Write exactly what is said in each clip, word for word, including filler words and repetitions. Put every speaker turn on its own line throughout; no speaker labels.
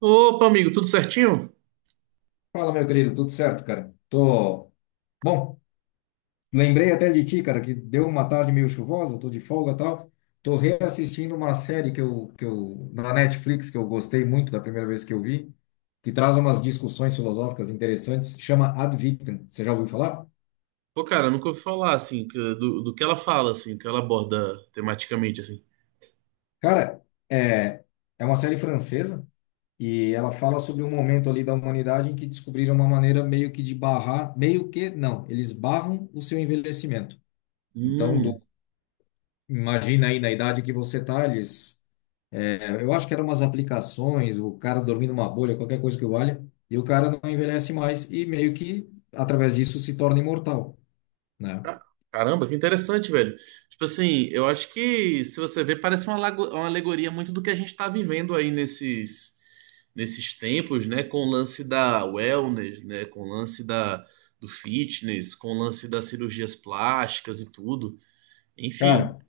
Opa, amigo, tudo certinho?
Fala, meu querido, tudo certo, cara? Tô. Bom, lembrei até de ti, cara, que deu uma tarde meio chuvosa, tô de folga e tal. Tô reassistindo uma série que eu, que eu, na Netflix, que eu gostei muito da primeira vez que eu vi, que traz umas discussões filosóficas interessantes, chama Ad Vitam. Você já ouviu falar?
Pô, cara, nunca ouvi falar, assim, que- do, do que ela fala, assim, que ela aborda tematicamente, assim.
Cara, é, é uma série francesa e ela fala sobre um momento ali da humanidade em que descobriram uma maneira meio que de barrar, meio que, não, eles barram o seu envelhecimento. Então,
Hum,
imagina aí na idade que você tá, eles. é, Eu acho que eram umas aplicações, o cara dormindo numa bolha, qualquer coisa que valha, e o cara não envelhece mais e meio que através disso se torna imortal, né?
ca- caramba, que interessante, velho. Tipo assim, eu acho que, se você ver, parece uma, lago- uma alegoria muito do que a gente tá vivendo aí nesses, nesses tempos, né? Com o lance da wellness, né? Com o lance da, do fitness, com o lance das cirurgias plásticas e tudo. Enfim,
Cara,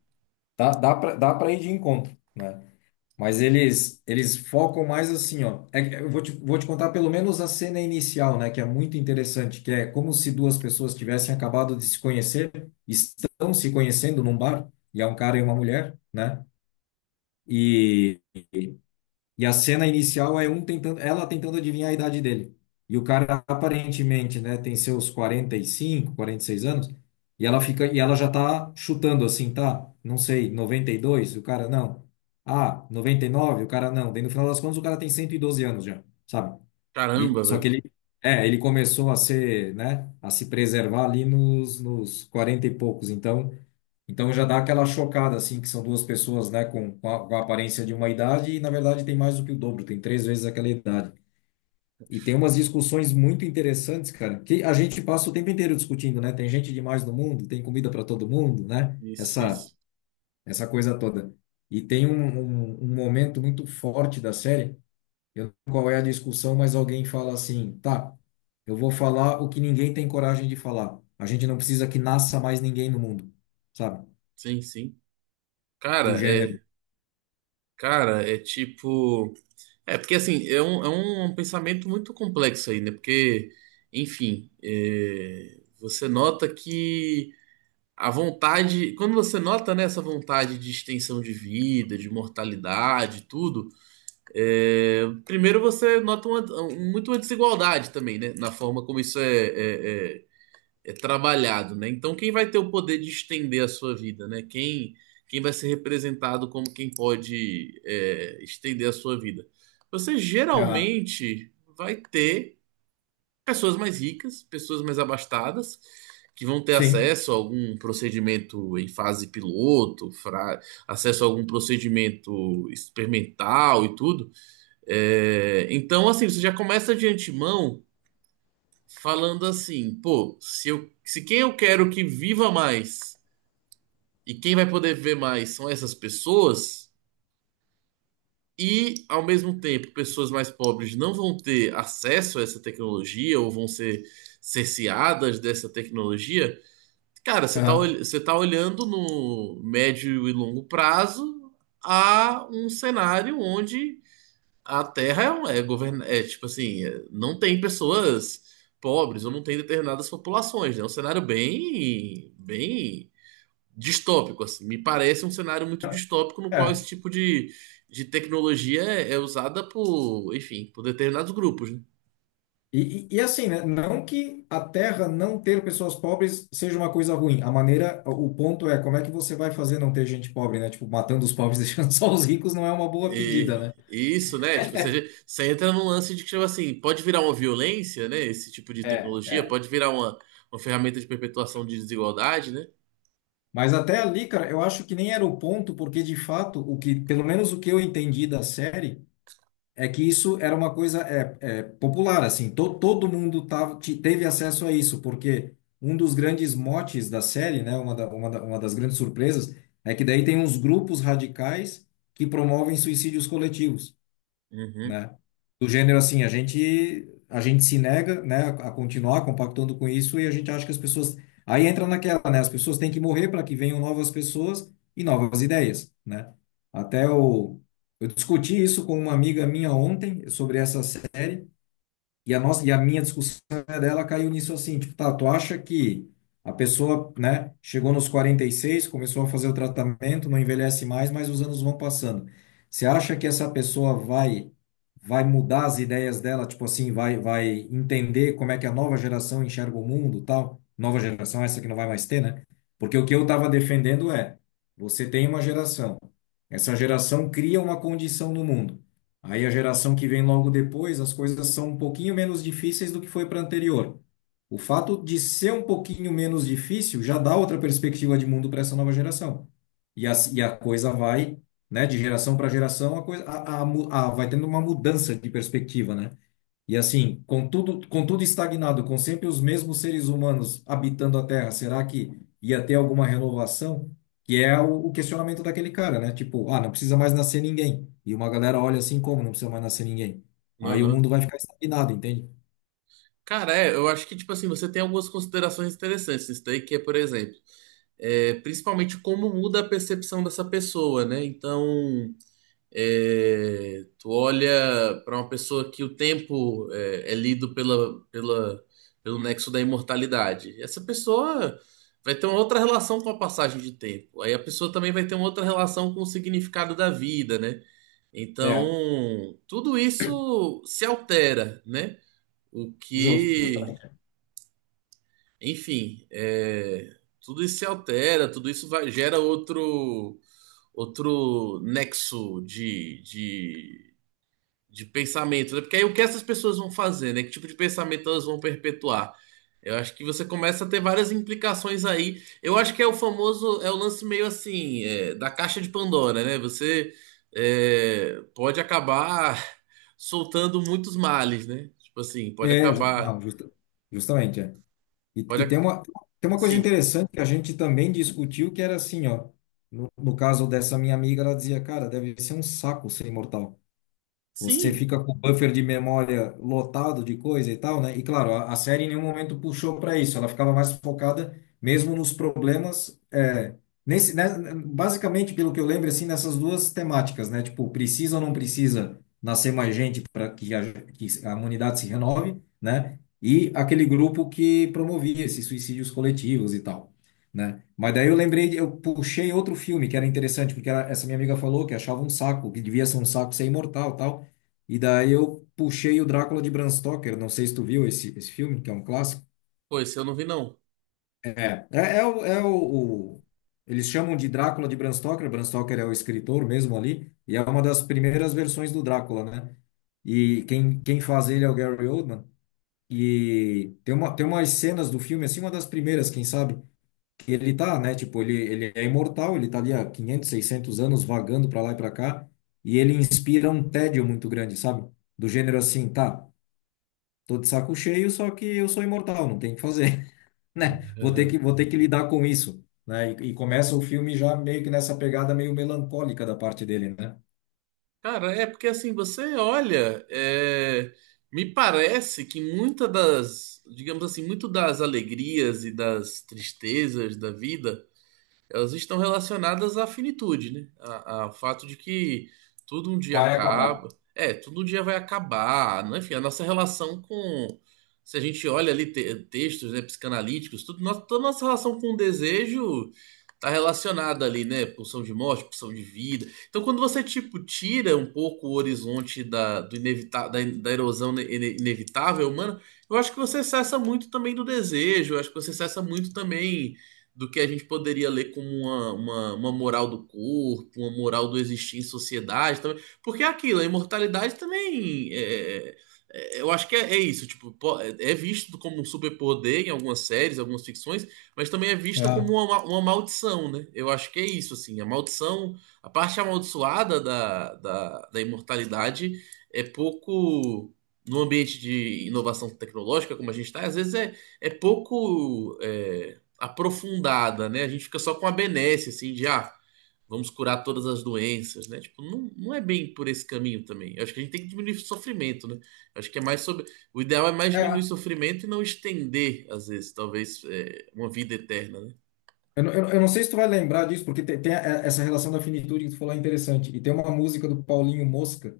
dá, dá pra, dá pra ir de encontro, né? Mas eles, eles focam mais assim, ó. É que- eu vou te, vou te contar pelo menos a cena inicial, né? Que é muito interessante, que é como se duas pessoas tivessem acabado de se conhecer, estão se conhecendo num bar, e é um cara e uma mulher, né? E E a cena inicial é um tentando, ela tentando adivinhar a idade dele. E o cara aparentemente, né, tem seus quarenta quarenta e cinco quarenta e seis anos, e ela fica e ela já tá chutando assim, tá? Não sei, noventa e dois o cara não. Ah, noventa e nove o cara não. Daí no final das contas o cara tem cento e doze anos já, sabe? E
caramba,
só que
velho.
ele é, ele começou a ser, né, a se preservar ali nos nos quarenta e poucos. Então, então já dá aquela chocada, assim, que são duas pessoas, né, com, com a, com a aparência de uma idade e, na verdade, tem mais do que o dobro, tem três vezes aquela idade. E tem umas discussões muito interessantes, cara, que a gente passa o tempo inteiro discutindo, né? Tem gente demais no mundo, tem comida para todo mundo, né?
Isso,
Essa,
isso.
essa coisa toda. E tem um, um, um momento muito forte da série, eu não sei qual é a discussão, mas alguém fala assim, tá, eu vou falar o que ninguém tem coragem de falar. A gente não precisa que nasça mais ninguém no mundo, sabe?
Sim, sim.
Do
Cara,
gênero.
é. Cara, é tipo. É, porque assim, é um, é um pensamento muito complexo aí, né? Porque, enfim, é, você nota que a vontade. Quando você nota, né, essa vontade de extensão de vida, de mortalidade, tudo, é, primeiro você nota uma- muito uma desigualdade também, né? Na forma como isso é, é é é trabalhado, né? Então, quem vai ter o poder de estender a sua vida, né? Quem, quem vai ser representado como quem pode é, estender a sua vida? Você geralmente vai ter pessoas mais ricas, pessoas mais abastadas, que vão ter
Sim.
acesso a algum procedimento em fase piloto, fra- acesso a algum procedimento experimental e tudo. É, então, assim, você já começa de antemão falando assim, pô, se eu, se quem eu quero que viva mais e quem vai poder ver mais são essas pessoas, e ao mesmo tempo pessoas mais pobres não vão ter acesso a essa tecnologia ou vão ser cerceadas dessa tecnologia, cara, você tá,
Aham.
ol- você tá olhando no médio e longo prazo a um cenário onde a Terra é, um- é, govern... é tipo assim, é, não tem pessoas pobres ou não tem determinadas populações, né? É um cenário bem, bem distópico, assim. Me parece um cenário muito distópico no qual
É.
esse tipo de, de tecnologia é, é usada por, enfim, por determinados grupos, né?
E, e, e assim, né? Não que a Terra não ter pessoas pobres seja uma coisa ruim. A maneira, o ponto é como é que você vai fazer não ter gente pobre, né? Tipo, matando os pobres, deixando só os ricos não é uma boa pedida, né?
E isso, né? Tipo, você, você entra num lance de que, tipo assim, pode virar uma violência, né? Esse tipo de
É,
tecnologia
é.
pode virar uma, uma ferramenta de perpetuação de desigualdade, né?
Mas até ali, cara, eu acho que nem era o ponto, porque de fato, o que, pelo menos o que eu entendi da série, é que isso era uma coisa é, é, popular, assim, to, todo mundo tava, te- teve acesso a isso, porque um dos grandes motes da série, né, uma, da, uma, da- uma das grandes surpresas, é que daí tem uns grupos radicais que promovem suicídios coletivos,
Uhum,
né? Do gênero assim, a gente a gente se nega, né, a continuar compactando com isso e a gente acha que as pessoas aí entra naquela, né, as pessoas têm que morrer para que venham novas pessoas e novas ideias, né? Até eu eu discuti isso com uma amiga minha ontem sobre essa e a nossa, e a minha discussão é dela caiu nisso assim, tipo, tá, tu acha que a pessoa, né, chegou nos quarenta e seis começou a fazer o tratamento, não envelhece mais, mas os anos vão passando. Você acha que essa pessoa vai vai mudar as ideias dela, tipo assim, vai vai entender como é que a nova geração enxerga o mundo, tal? Nova geração essa que não vai mais ter, né? Porque o que eu estava defendendo é, você tem uma geração. Essa geração cria uma condição no mundo. Aí a geração que vem logo depois, as coisas são um pouquinho menos difíceis do que foi para a anterior. O fato de ser um pouquinho menos difícil já dá outra perspectiva de mundo para essa nova geração. E a, e a coisa vai, né, de geração para geração, a coisa a, a, mu- a- vai tendo uma mudança de perspectiva, né? E assim, com tudo, com tudo estagnado, com sempre os mesmos seres humanos habitando a Terra, será que ia ter alguma renovação? Que é o, o questionamento daquele cara, né? Tipo, ah, não precisa mais nascer ninguém. E uma galera olha assim, como não precisa mais nascer ninguém? Aí o
uhum.
mundo vai ficar estagnado, entende?
Cara, é, eu acho que, tipo assim, você tem algumas considerações interessantes nisso daí, que é, por exemplo, é, principalmente como muda a percepção dessa pessoa, né? Então, é, tu olha para uma pessoa que o tempo é, é lido pela, pela, pelo nexo da imortalidade. Essa pessoa vai ter uma outra relação com a passagem de tempo. Aí a pessoa também vai ter uma outra relação com o significado da vida, né?
É,
Então, tudo isso se altera, né? O
justo,
que
justamente.
enfim, é, tudo isso se altera, tudo isso vai, gera outro outro nexo de, de, de pensamento, né? Porque aí o que essas pessoas vão fazer, né? Que tipo de pensamento elas vão perpetuar? Eu acho que você começa a ter várias implicações aí. Eu acho que é o famoso, é o lance meio assim, é, da caixa de Pandora, né? Você é, pode acabar soltando muitos males, né? Tipo assim, pode
É, ju-
acabar,
não, justa- justamente, é. E,
pode,
e tem
ac-
uma, tem uma coisa
sim,
interessante que a gente também discutiu, que era assim, ó. No, no caso dessa minha amiga, ela dizia, cara, deve ser um saco ser imortal. Você
sim.
fica com o buffer de memória lotado de coisa e tal, né? E claro, a, a série em nenhum momento puxou para isso. Ela ficava mais focada mesmo nos problemas. É, nesse, né, basicamente, pelo que eu lembro, assim, nessas duas temáticas, né? Tipo, precisa ou não precisa nascer mais gente para que, a- que a humanidade se renove, né? E aquele grupo que promovia esses suicídios coletivos e tal. Né? Mas daí eu lembrei, de- eu puxei outro filme que era interessante, porque ela- essa minha amiga falou que achava um saco, que devia ser um saco ser imortal, tal. E daí eu puxei o Drácula de Bram Stoker. Não sei se tu viu esse, esse filme, que é um clássico.
Pô, esse eu não vi, não.
É, é, é, o, é o, o- Eles chamam de Drácula de Bram Stoker. Bram Stoker é o escritor mesmo ali. E é uma das primeiras versões do Drácula, né? E quem, quem faz ele é o Gary Oldman. E tem uma, tem umas cenas do filme, assim, uma das primeiras, quem sabe, que ele tá, né? Tipo, ele, ele é imortal, ele tá ali há quinhentos, seiscentos anos vagando pra lá e pra cá. E ele inspira um tédio muito grande, sabe? Do gênero assim, tá. Tô de saco cheio, só que eu sou imortal, não tem o que fazer, né? Vou ter
Uhum.
que, vou ter que lidar com isso, né? E, e começa o filme já meio que nessa pegada meio melancólica da parte dele, né?
Cara, é porque assim, você olha, é, me parece que muita das, digamos assim, muito das alegrias e das tristezas da vida. Elas estão relacionadas à finitude, né? A- a- Ao fato de que tudo um dia
Vai acabar.
acaba. É, tudo um dia vai acabar, né? Enfim, a nossa relação com. Se a gente olha ali te- textos, né, psicanalíticos, tudo, nossa, toda nossa relação com o desejo está relacionada ali, né? Pulsão de morte, pulsão de vida. Então, quando você, tipo, tira um pouco o horizonte da, do inevita da, da erosão ne- ine- inevitável humana, eu acho que você cessa muito também do desejo, eu acho que você cessa muito também do que a gente poderia ler como uma, uma, uma moral do corpo, uma moral do existir em sociedade. Também. Porque é aquilo, a imortalidade também. é- é- é, eu acho que é, é isso. Tipo, po- é é visto como um superpoder em algumas séries, algumas ficções, mas também é vista
É,
como uma, ma- uma maldição, né? Eu acho que é isso, assim. A maldição, a parte amaldiçoada da, da, da imortalidade é pouco. No ambiente de inovação tecnológica, como a gente está, às vezes é, é pouco. É, aprofundada, né? A gente fica só com a benesse, assim, de ah, vamos curar todas as doenças, né? Tipo, não, não é bem por esse caminho também. Eu acho que a gente tem que diminuir o sofrimento, né? Eu acho que é mais sobre. O ideal é mais diminuir o
é.
sofrimento e não estender, às vezes, talvez, é, uma vida eterna, né?
Eu, não- eu, não- eu não sei se tu vai lembrar disso, porque tem, tem a- é, essa relação da finitude que tu falou é interessante. E tem uma música do Paulinho Mosca,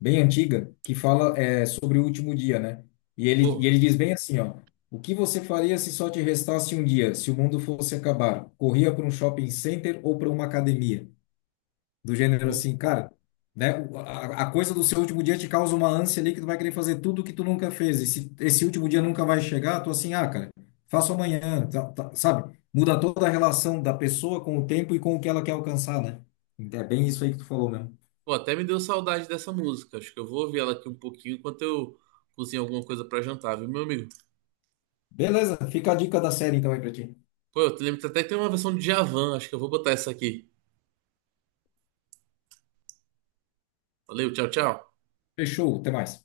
bem antiga, que fala é, sobre o último dia, né? E ele, e
Pô,
ele diz bem assim, ó. O que você faria se só te restasse um dia, se o mundo fosse acabar? Corria para um shopping center ou para uma academia? Do gênero
hum.
assim, cara, né? o- A, a coisa do seu último dia te causa uma ânsia ali que tu vai querer fazer tudo que tu nunca fez. E se esse último dia nunca vai chegar, tu assim, ah, cara, faço amanhã, tá- tá- sabe? Muda toda a relação da pessoa com o tempo e com o que ela quer alcançar, né? Então, é bem isso aí que tu falou mesmo.
Pô, até me deu saudade dessa música. Acho que eu vou ouvir ela aqui um pouquinho enquanto eu cozinho alguma coisa pra jantar, viu, meu amigo?
Beleza, fica a dica da série então aí pra ti.
Pô, eu te lembro que até que tem uma versão de Javan, acho que eu vou botar essa aqui. Valeu, tchau, tchau.
Fechou, até mais.